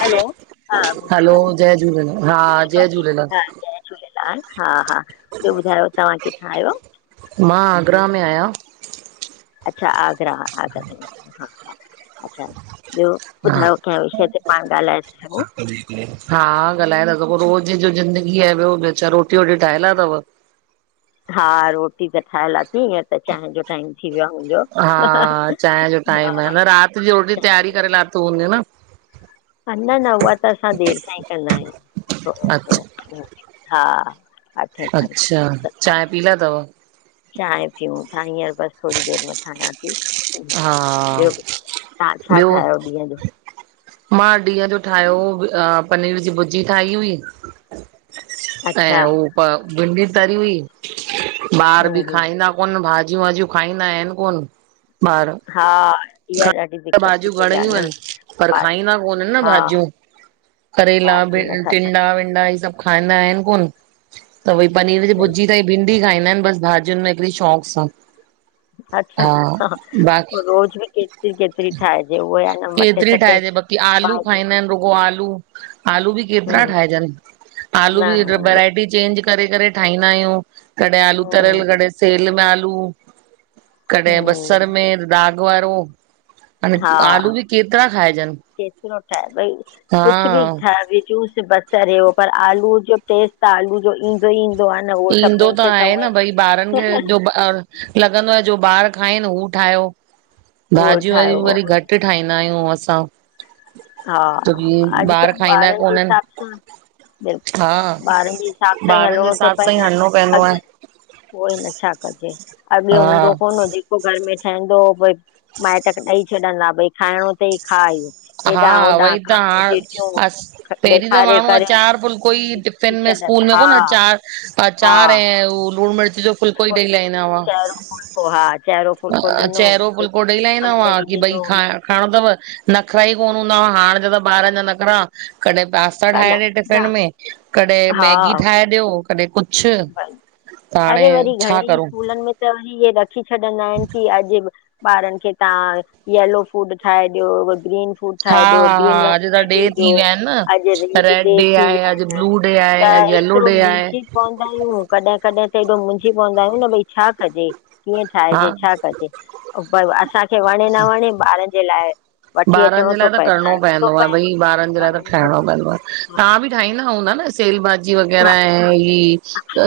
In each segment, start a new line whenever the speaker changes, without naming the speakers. हलो हा
हलो
भूमिका
जय झूलेलाल हा जय झूलेलाल
[unintelligible] जय झूलेलाल हा- हा ॿियो ॿुधायो तव्हां किथां आहियो?
मां आगरा में आहियां।
अच्छा आगरा, आगरा अच्छा ॿियो
हा
ॿुधायो कंहिं विषय ते पाण ॻाल्हिस्
[unintelligible] हा ॻाल्हाए था सघो रोज़ जो ज़िंदगी आ ॿियो रोटी वोटी ठाहिए लाथव?
हा रोटी त ठाहिए लथी हींंअंर त चांहि जो टाइम थी वियो आ।
हा चांहि जो टाइम आ न रात जी रोटी
चांहि
तयारी
जो
करे लाथी हूंदी न?
हा, न-न उहा त असां देरि सां ही कंदा आहियूं
अच्छा
[unintelligible] हा। अठें खनि
अच्छा
सत
चांहि पी लाथव?
चांहि पियऊ था हिंयर बस थोडी देर में ठायां ती। हम्म,
हा
ॿियो ॿुधायो तहां छा
ॿियो
ठाहियो ॾींहं जो?
मां ॾींहं जो ठाहियो हो बि अं पनीर जी भुर्जी ठाही हुई।
अच्छा
ऐं उ भिंडी तरी हुई ॿारि
हूं
बि
हूं
खाईंदा कोन भाॼियूं वाॼियूं खाईंदा आहिनि कोन ॿार।
हा इहा
त
दिक़त थी
भाॼियूं
पई आहे
घणई
न
वन पर
ॿार
खाईंदा कोननि न
हा
भाॼियूं। करेला
ॿार
बि
नथा खाइनि
टिंडा विनॾा हि सभु खाईंदा आहिनि कोन त भई पनीर जी
सही
भुॼी त हे भिंडी खाईंदा आहिनि बसि भाॼियुनि में हिकिॾी शोंक सां।
अच्छा
हा बाक़ी
रोज़ भी केत्
केतिरी
सटे
ठाहिजे बाक़ी आलू
पाए ॾियो
खाईंदा आहिनि रुॻो आलू। आलू बि केतिरा
हूं
ठाहेजनि, आलू
न
बि व वरायटी चेंज करे, करे ठाहींदा आहियूं, कॾहिं आलू
हूं
तरियल, कॾहिं सेल में आलू। कॾहिं बसर
हूं
में दाॻ वारो। हाणे
हा
आलू बि केतिरा खाइजन
केतिरो ठहे भई, कुझ बि
हा।
ठहे भइ जूस त बसर यो, पर आलू जो टेस्ट त आलू जो इ [unintelligible] ईंदो आ।
ईंदो त आहे न भई ॿारनि खे जो [unintelligible] लॻंदो आहे जो ॿार खाइनि हू ठाहियो,
उहो
भाॼियूं वाजु भी
ठाहियो
वरी घटि [unintelligible] घट ठाहींदा आहियूं असां।
हा,
छोकी ॿार
अॼुकल्ह
खाईंदा
ॿारनि जे
कोन्हनि
हिसाब सां बिल्कुल,
हा
ॿारनि जे हिसाब सां ई
ॿारनि जे
हलणो
हिसाब
सब
सां ई
[unintelligible]
हलणो पवंदो आहे
अॻे, उई न छा कजे, अॻे हूंदो
हा
कोन हु जे पोइ घर में ठहंदो हो, भई माइट ॾेई छॾींदा भई खाइणो थई खा इयो।
हा वई त, हाण, अस, पहिरीं त
ॾेखारे
माण्हू
करे
आचार फुलको ई टिफिन
विझी
में
छॾनि
स्कूल में
हा
कोन अचार,
हा
अचार ऐं लूण मिर्च जो फुलको ई
फुल
ॾेई लाईंदावा।
चहिरो फुलिको हा चहिरो फुलिको
अ
ॾिनो
चहिरो फुलको ॾेई लाईंदा हुआ,
अंबड़ी
कि भई
ॾिनो
खा खाईणो थव, नखरा ई कोन हूंदा आ, हाण जेॾा त ॿारनि जा नखरा, कॾह पास [unintelligible] ठाहे ॾे
अनार
टिफिन में, कॾहिं
हा
मैगी ठाहे ॾियो। कॾहिं कुछ,
भई
त हाणे
अरे वरी
छा
घणेई
करूं।
स्कूलनि में त हिये रखी छॾंदा आहिन, कि अॼु ॿारनि खे तां यलो फूड ठाहे ॾियो, ग्रीन फूड ठाए
हा
ॾयो
हा हा
ग्रीन वेजि
अॼु त डे
टेबल जो,
थी विया आहिनि
अॼु
न
रोज़
रेड
ॾे
डे
थी
आहे
विया
अॼु
आहिन
ब्लू डे आहे
त
अॼु येलो
एतरो
डे आहे
मुंजे पवंदा आहियूं, कॾहिं- कॾहिं त हेॾो मुंझी पवंदा आहियूं न भई छा कॼे, कीअं
हा
ठाहिजे, छा कॼे [unintelligible] पर असांखे वणे न वणे, ॿारनि जे लाइ वठी
ॿारनि
अचिणो
जे
थो
लाइ त
पए
करिणो
ठाहिणो थो
पवंदो आह
पए
भई, ॿारनि जे लाइ त
करिणो थो
ठाहिणो पवंदो आह,
पए
ता बि ठाहींदा हूंदा न सेल भाॼी
हा
वग़ैरह ऐं ही,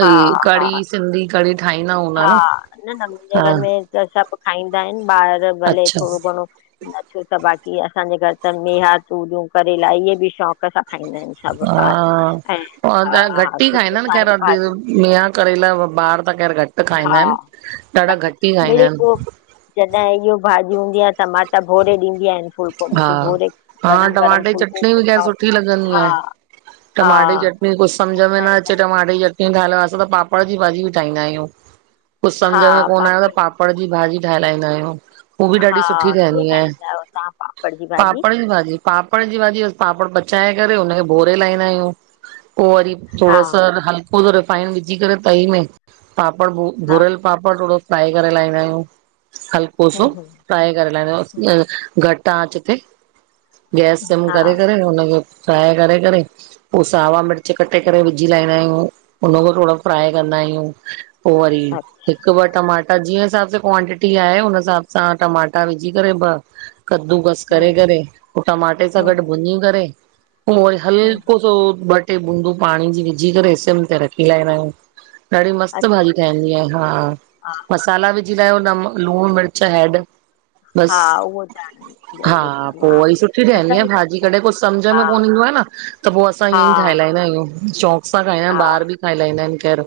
हा हा
क़ॾी। सिंधी कॾी ठाहींदा हूंदा
हा
न,
न न मुंहिंजे
हा।
घर में त सभु खाईंदा आहिनि ॿार, भले
अच्छा
थोरो घणो न छो त बाक़ी असांजे घर त मेहा, तूरियूं, करेला इहे बि शौक़ु शोक सां खाईंदा आहिनि सभु ॿार,
हा
ऐं
और त
हा,
घटि ई
सुठियूं
खाईंदा आहिनि
सायूं
खैर
भाॼियूं।
मेहा, करेला ॿार त खैर घटि खाईंदा
हा
आहिन ॾाढा घटि ई खाईंदा
मिड़ई
आहिन।
पोइ जॾहिं इहो भाॼीयू हूंदी आह, टमाटा भोरे ॾींदी आहिन फुलका
हा, हा टमाटे जी चटणी
उहो
बि खेर
खाओ
सुठी लॻंदी
हा
आहे।
हा
टमाटे जी चटनी, कुझु
उहो
समझ में न
ठाहींदा
अचे टमाटे जी चट [unintelligible] असां त पापड़ जी भाॼी ब ठाहींदा आहियूं, कुझु
हा
समझ में कोन आयो त
पापड़
पाप पड़ जी भाॼी ठाह लाईंदा आहियूं, उ बि
हा
ॾाढी सुठी ठहंदी आहे।
[unintelligible] भाॼी
पापड़ पापड़ जी भाॼी, बस पापड़ पचाए करे हुनखे भोरे लाहींदा आहियूं पो वरी
हा
थोड़ो सो हल्को सो रिफाइंड विझी करे तई में पापड़
हा
भुरियल पापड़ थोड़ो फ्राए करे लाईहंदा आहियूं हलको सो
हूं हूं
फ्राए करे लाइदा, घटि आंच ते गैस सिम
हा
करे करे हुनखे फ्राय करे करे पो सावा मिर्च कटे करे विझी लाईंदा आहियूं, उनखां पो थोड़ो फ्राए कंदा आहियूं पो वरी
अ
हिकु हिकु ॿ टमाटा जीअं हिसाब सां क्वांटिटी आहे, हुनन हिसाब सां टमाटा विझी करे ॿ कद्दूकस
हम्म
करे- करे पो टमाटे सां
हम्म
गॾु भुञी करे पो
हम्म
हलको सो ॿ- टे बूंदियूं पाणी जी विझी करे सिम ते रखी लांईदा आहियूं ॾाढी मस्त भाॼी
अच्छा
ठहन दीअ हा,
हा
मसाला विझी लायो न लूणु मिर्च हैड
हा,
बस
उहो ता आहे
हा पो वरी सुठी ठहंदी आहे भाॼी
चाहींदा
कॾहिं
आहियूं
कुझु सम्झि
हा
में कोन ईंदो आहे न त पो असां ईअंई ठाहे
हा
लाईींदा आहियूं। शौक़ सां खाईदानि,
हा
ॿारि बि खाई लाईंदा आहिनि खेरु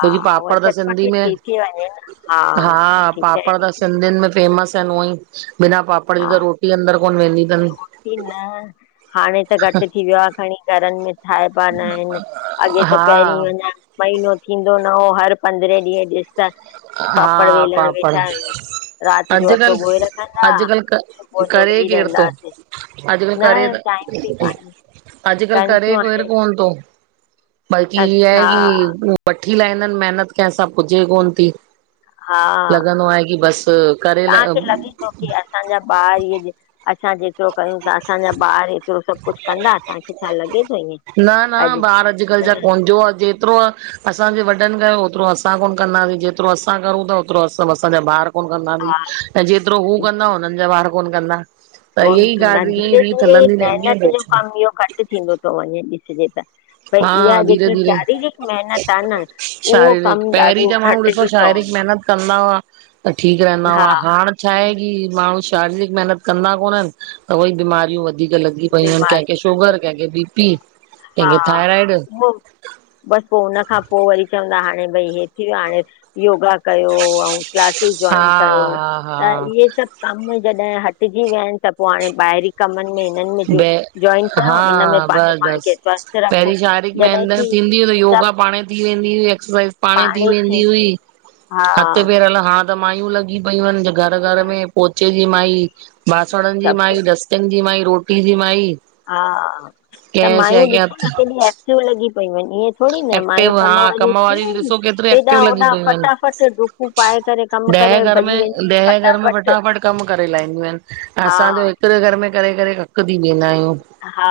छोकी
उहा
पापड़ त सिंधी
चटपटी
में,
थी थी वञे न हा
हा
सुठी
पापड़
चहिरी
त
थी थी
सिंधियुनि में फेमस आहिनि उअई बिना पापड़ जे
हा
त रोटी अंदर कोन्ह वेंदी अथनि।
न, हाणे त खणी घटि थी वियो आ खणी घरनि में ठाहिबा न आहिनि, अॻे त
हा
पहिरीं अञा महीनो थींदो न हो हर पंद्रहें ॾींहं ॾिस त
हा
पापड़ वेलण
पापड़
वेठा आहियूं। राति जो अठो ॻोए
अॼुकल्ह
रखंदा,
अॼुकल्ह क
सुबुह जो
करे
वेही
केर थो
रहदासीं न टाइम बि कान्हे।
अॼकल्ह
कंचू
करेे केर
हाणे
कोन थो बल्क़ी इअं आहे
हा
की वठी लाहींदानि महिनत कंहिंसां पुजे कोन थी।
हा,
लॻंदो आहे की बसि करे ल
तव्हांखे लॻे थो की असांजा ॿार इहे असांजे एतिरो कयूं था असांजा ॿार एतिरो सभु कुझु कंदा तव्हांखे छा लॻे थो ईअं?
न
अॼु
न ॿार अॼुकल्ह
न
जा कोन जो आहे जेतिरो आहे असांजे वॾनि कयो ओतिरो असां कोन कंदासीं, जेतिरो असां करुथा ओतिरो असांजा ॿार कोन कंदा
हा
ऐं जेतिरो हू कंदा हुननि जा ॿार कोन कंदा त इहा
कोन
ई
कन्दा,
ॻाल्हि ईअं ई
धीरे
रीत
धीरे
हलंदी रहंदी आहे
महिनत
ॿियो
जो
छा
कमु इहो घटि थींदो थो वञे ॾिसजे त भई
हा
इहा
धीरे
जेकी
धीरे
शारीरिक महिनत आ न उहो
शारीरिक
कम
पहिरीं
ॾाढो
जा माण्हू
घटि
ॾिसो शारीरिक महिनत कंदा हुआ त ठीकु रहंदा
हा
हुआ हाणे छा आहे की माण्हू शारीरिक महिनत कंदा कोननि त उई बीमारियूं वधीक लॻी पयूं आहिनि कंहिंखे
बीमारियूं थिए
शुगर कंहिंखे बीपी
हा
कंहिंखे थाइराइड
बसि पो हुन खां पो वरी चवंदा हाणे भई हे थी वियो हाणे योगा कयो ऐं क्लासिस
हा
जोइन कयो
हा
त इहे
हा
सभु कम जॾहिं हटजी विया आहिनि त पो हाणे ॿाहिरी कमनि में हिननि में
ब
जो जॉइन कयो
हा
इन में पंहिंजे
बस
पाण खे
बस
स्वस्थ रखो
पहिरीं शारीरक
जॾहिं
मेहनत
की
थींदी हुई
सभु
योगा पाणई थी वेंदी हुई एक्सरसाइज़ पाणई
पाण
थी
ई
वेंदी हुई
थींदो हा
हथ पेर त माइयूं लॻी पयूं आहिनि घर घर में पोचे जी माई बासणनि जी
सभु
माई डस्टिगं जी माई रोटी जी माई
हा, त
कंहिं
मायूं
शइ खे
ॾिसो न
हथ
केॾी एक्टिव लॻी पेयूं आहिनि ईअं थोरी न मायूं
एक्टिव, हा
वारियूं
कम
थियूं
वारी
आहिनि
ॾिसो केतिरियूं एक्टिव
हेॾां
लॻी
होॾां
पयूं
फटाफट डुकूं पाए करे कमु
आहिनि।
करे
ॾह घर में,
भॼी वेंदियूं आहिनि
ॾह घर में फटाफट कमु करे लाहींदियूं आहिनि,
हा
असांजो हिकु हिकडे घर में करे करे ककि थी वेंदा आहियूं।
हा,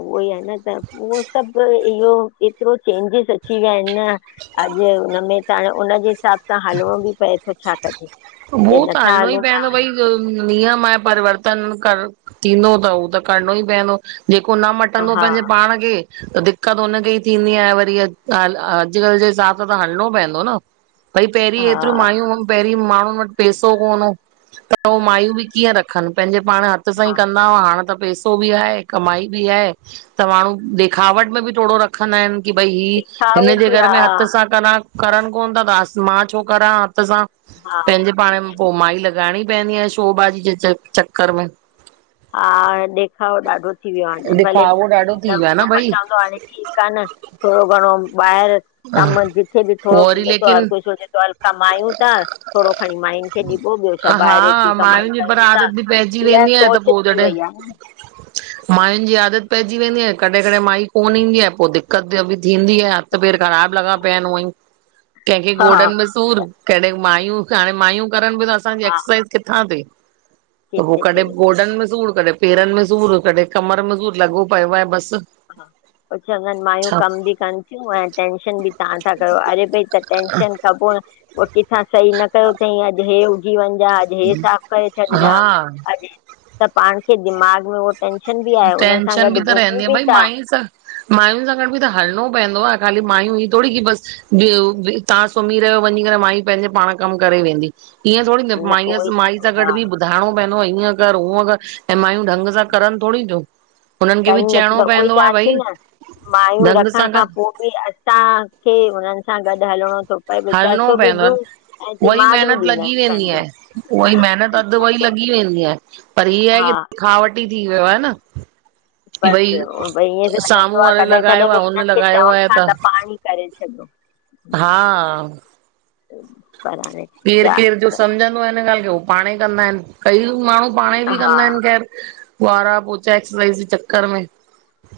उहो ई आ न त उहो सभु इहो एतिरो चेंजिस अची विया आहिनि न, अॼु हुनमें त हाणे उनजे हिसाब सां हलिणो बि पए थो छा कजे,
उहो
जे नथा
हलिणो ई
हलूं था
पवंदो भई
वरी
त नियम आय परिवर्तन कर थींदो त हू त करिणो ई पयदो। ॼेको न
हा
मटंदो
हा
पंहिंजे पाण खे त दिक़त हुनखे ई थींदी आहे वरी अॼुकल्ह जे हिसाब सां त हलणो पयदो न। भई पहिरीं एतिरी मायूं पहिरीं माण्हुनि वटि पैसो कोन हो, त हो मायूं बि कीअं रखनि प पंहिंजे पाण हथु
हा
सांईं कंदा हुआ, हाणे त पैस हो बि आहे, कमाई बि आहे त माण्हू देखावट में बि थोडो रख रखंदा आहिनि की भई ही
ॾेखावो
हिन जे
बि
घर में हथु
आहे
सां करा करनि कोनि ता त असां मां छो करा हथु सां,
हा
पंहिंजे पाण पो माई लॻाइणी पएदी आ शो बाजी जे च चक्कर में।
हा ॾेखावो ॾाढो थी वियो आ न भले
दिखावो ॾाढो थी वियो आहे
पर
न भई
बचंदो हाणे की कानि, थोडो घणो ॿाहिरि कमु जिथे बि
पोइ
थोङो
वरी
मिले तो, हर
लेकिन
कोई सोचे तो हल कमायूं ता। थोङो खणी माइनि खे ॾिबो, ॿियो छा ॿाहिरि ऐतरी कमाई कयूं ता।
पैजी वेंदी आ त पो जॾे
[inaudible]
मायुनि जी आदत पैजी वेंदी आ, कॾहिं कॾहिं माई कोनि ईंदी आ, पो दिक्क़त ॿयो बि थींदी आ। त पैर ख़राब लॻा पिया आहिनि उअं ई, कंहिंखे
हा
गोॾन में
हा
सूर कॾे मायूं हाणे मायूं करनि बि त असांजी एक्सरसाइज़ किथां थिये। त पो
किथे
कॾहिं
थिए
गोॾनि में सूर, कॾहं पेरनि में सूर, कढे कमर में सूर लॻो पियो आहे बसि।
हा, पो चवंदा आहिनि मायूं
छा
कमु बि कनि तियूं, ऐं टेंशन बि ताहां ता कयो, अरे भाई त टेंशन कबो, पो किथां सही न कयो तई अॼु हे हुघी वञ। अॼु हे साफ़ करे छॾजां
हा
अॼु, त पाण खे दिमाग में हो टेंशन बि आहे, हुननि सां गॾु घुमूं बि था
मायूं सां, मायुनि सां गॾु बि त हलणो पवंदो आ। खाली मायूं ही थोङी की बसि ॿयो तां सुम्ही रहियो वञी करे, माई पंहिंजे पाण कमु करे वेंदी। ईय थोडी न,
उहो
माईसि
ई
माई सां गॾु
हा
बि ॿुधाएणो पैंदो हिअं कर हूअ कर, ऐं मायूं ढंग सां करनि थोडी तियूं।
कनि न थीयूं न उवोई चवां ती न, मायूं
ढंग
रखण
सां
खां
कर
पो बि असां खे हुननि सां गॾु हलणो
हलणो पैंदो आ, वई
दिमाग़ बि
महिनत
ॾींदा
लॻी
आहियूं
वेंदी
पंहिंजो
आहे, उवाई महिनत और त वई लॻी वेंदी आहे, पर ही आहे की
हा
दिखावटी थी वियो आ न। की भई
बसि, भई ईअं जो लॻंदो
साम्हूं
आ
वारे
कॾहिं-कॾहिं
लॻायो
भई
आहे हुन
हिननि खे
लॻायो
चवं
आहे
ता त पाणेई करे छॾो।
हा
पर हाणे
केर
चा
केर जो समझंदो आ हिन ॻाल्हि खे, हू पाण ई कंदा आहिनि, कई माण्हू पाणई बि
हा
कंदा आहिनि खेर बुआरा, पोचा एक्सरसाइज़ जे चक्क्रर में।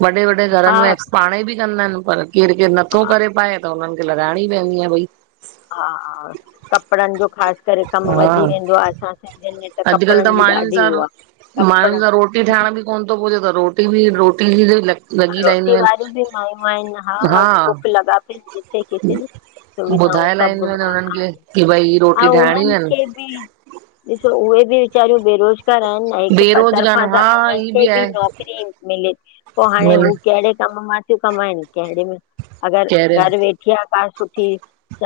वॾे-वॾे
हा
घरनि में एक्स पाणेई बि कंदा आहिनि, पर केरु-केरु नथो करे पाए त हुननि खे लॻाणी पवंदी आ भई।
हा कपिड़नि जो ख़ासि करे कम
हा
वधी वेंदो आ, असां सिंधियुनि में।
अॼुकल्ह त
कपिड़नि जी
मायूुनि
ॾाढी
सां,
उहो आहे
मायूुनि
कपिड़ा
सां रोट रोटी ठाहिण ॿि कौन थो पुॼे, त रोटी बि रोटी ॼी
रोटी वारीूं बि माइयू आहिन, हा कुक लॻा पया आहिन जिते किथे। सुविधाऊं
ॿुधाए
सभु
लाहींदियूं हुननि खे
आहिनि,
की भई ही रोटी
ऐंऊ
ठाहिणियूं
उन्हनि
आहिनि
खे बि ॾिसो उहे बि वीचारियूं बेरोज़ करनि हिकु
बेरोज़गार
तरफ़ा त
हा
उन्हनि
ई
खे बि
आहे
नौकरी मिले। पो हाणे
भले
हू कहिड़े कम मां थियूं कमाइनि कहिड़े में अॻरि
कहिड़े
घर वेठे। सुठिया का सुठी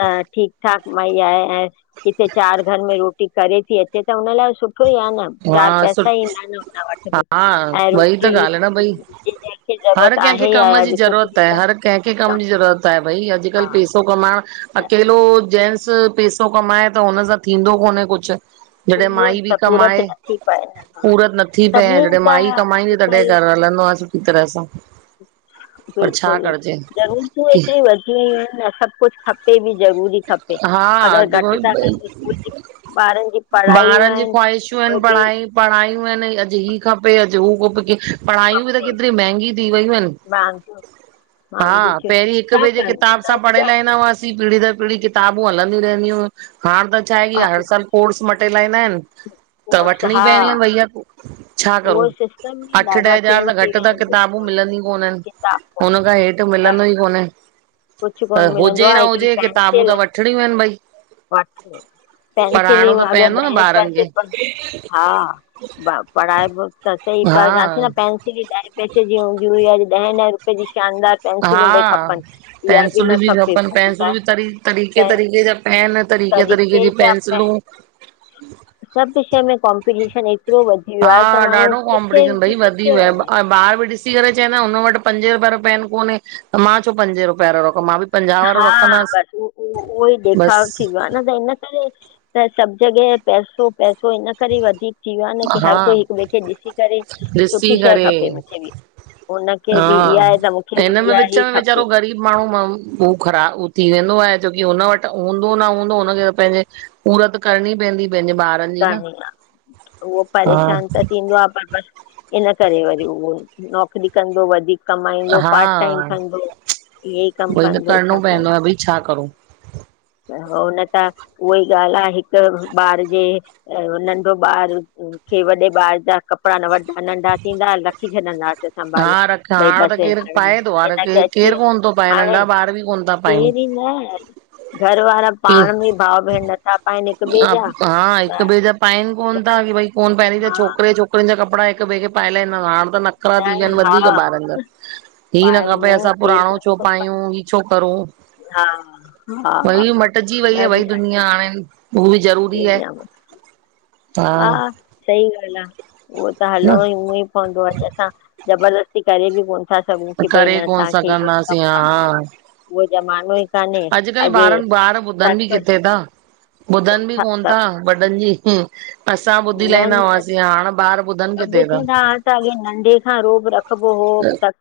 अ ठीकु ठाक मई आहे ऐं किथे चारि घर में रोटी करे थी अचे त हुन लाइ सुठो ई आ न। चारि
हा, सुठ,
पैसा ईंदा आहिनि हुन वटि बि
हा
ऐं
ऊई त
रोटी
ॻाल्हि न भई।
जी जंहिंखे
हर
ज़रूरत
कंहिंखे
आहे ई आहे
कम जी
अॼु
ज़रूरत
छोकिरी
आहे,
त
हर कंहिंखे कम जी
में थी
ज़रूरत आहे भई,
हा
अॼुकल्ह पैसा पैसो कमाइण,
त
अकेलो जेंट्स पैसो, कमाए त हुन सां थींदो कोन्हे कुछ। जॾहिं
पूरो
माई बि
त पूरत
कमाए,
नथी पए न। हा
पूरत नथी पए,
सभिनीनि
जॾहिं
जा
माई कमाईंदी तडह
अॼुकल्ह
घर ह हलंदो आ सुठी तरह सां। पर छा
बिल्कुलु,
करिजे
ज़रूरतूं
की
इते वधी वयूं आहिन, सभु कुछु खप ते बि ज़रूरी खपे,
हा
अगरि घटि
जेको
था कयू स्कूल जी ॿारनि जी पढ़ायूं
ॿारनि जी
आहिनि
ख़्वाहिशूं आहिनि,
उहे बि
पढ़ाई पढ़ायूं आहिनि, अॼु हि खपे, अॼु हू खपे कि पढ़ाइूं बि त
खपे
केतिरी महांगी थी वयूं आहिनि।
[unintelligible]
हा,
महांगियूं थियूं
पहिरीं हिकु
छा
ॿिए जे
कनि
किताब सां
उन्हनि
पढ़िय
जा
ल ईंदा हुआसीं पीढ़ी दर पीढ़ी किताबूं हलंदी रहंदी हु हाण त छाहे की
हा,
हर साल। कोर्स मटेलााईंदा आहिन त
कोर्स
वठणी
हा
पवंदी भैया। छा करूं
उहो सिस्टम ई
अठ ॾह
ॾाढा
हज़ार
चेंज
खां
थी
घट
विया
त
आहिनि
किताबूं
बिल्कुलु
मिलंदी कोनीन इन
किताब
हुनखां हेठ। त मिलंदो ई कोने।
कुझ कोन मिलंदो आ हिकड़ी
किताबूं
पेंसिल।
त वठणियूं आहिनि भई
वठ पेंसिलिई
पढ़ाइणो त
वगर
पवंदो
ॾह
न
रुपए जी
ॿारनि
अचे
खे
थो हा, पढ़ाए त इते ई पर छा थी न
हा
पेंसिल [unintelligible] अी ॾहें पैसे जी हूंदी हुई, अॼ ॾह ॾह रुपये जी शानदार
हा
पेंसिलूं भई खपन।
पेंसिलूं बि खपनि पेंसिलूं बि तरी तरीक़े,
पेन
तरीक़े जा पेन, तरीक़े, तरीक़े जी पेंसिलूं।
सभ वषय में कॉमपिटीशन एतरो वध।
हा ॾाढो कॉम्पिटीशन भई वधी वयो
वञे
आ ॿार बि डीस। ॾिसी करे चऐ न हुन वटि पंजे रुपए वारो पेन कोनिहे, त मां छो पंजे रुपए वारो रखा मां बि पंजाह वारो
हा,
रखंदासि
बसि उह ऊहो ऊहोई ॾेखाव
बसि
थी वियो आन त इन इन करे त सभ जॻह पैसो पैसो इन करे वधीक थी व्यो आ न की
हा
हर कोई हिक बै खे ॾिसी करे
ॾिसी
सुठी शै
करे
खपे मूंखे बि। हुनखे बि
हा,
इहा आहे त मूंखे बि
हिनमे
इहा
विच
ई
में
खपे
वेचारो ग़रीब माण्हू माण्हू। हू ख़राब थी वेंदो आ छोकी हुन वट हूंदो न हूंदो हुनखे त पेंजे। पूरत करणी पेंदी पेंजे ॿार।
करणी आ उहो परेशान त। थींदो आ पर बस इन करे वरी उहो नौकिरी कंदो वधीक। कमाईंदो
हा
पार्ट टाइम कंदो। इह ई कम
उहोई त
कंदो
करिणो
छा करे।
पवंदो आहे भई छा करूं
हो न त उहा ई ॻाल आ हिक ॿार जे। अ, नंढो ॿार। के वॾे ॿार ॼा कपड़ा न वॾा नंढा थींदा रखी छॾींदास। संभाले
हा रख
भई बस
त केरु
हाणे
पाए थो हाणे
हिनखे
केरु केरु
अची वञ
कोन थो पाए नंढा
हाणे।
ॿार बि कोन था पाइनि।
केर ई न। घर वारा पाण में भाव भेण नथा पाइन हिक ॿे ॼा।
हा हिक ॿैए जा पाइन कोन ता की भई कोन पैंरीं त
हा
छोकरे छोकरिन ॼा कपड़ा हिक ॿेए खे पाए लाईंदा हाण त नथ थी वयान
न
वधीक
हा
ॿारन ॼा हि न
ॿाहिरि
खपे असां
केरु
पुराणो
कोन
छो
थो पाए
पायूं ही छो करूं।
हा हा हा
वई मटजी वई आ
ॾाढी ॾाढी
दुनिया हाणे। उ ॿि ज़रूरी आये।
दुनिया में हा सई ॻाल आ उहो त हलणो
न
ई उअ ई पवंदो ॼेसा। ज़बरदस्ती करे ॿि कोन ता सघूं की भई
करे
न
कोन
तांखे इयो ई
सघंदासीं
कम करणो आ।
हा
उहो ज़मानो ई काने
अॼुकल्ह
अॻे तक
ॿुधन ॿि कोन ता वॾन ॼी ही। असां ॿुधी
न
लाईदा
न
हुआसीं हाणे ॿार ॿुधन किते ता।
मथा रोब रखबो हो त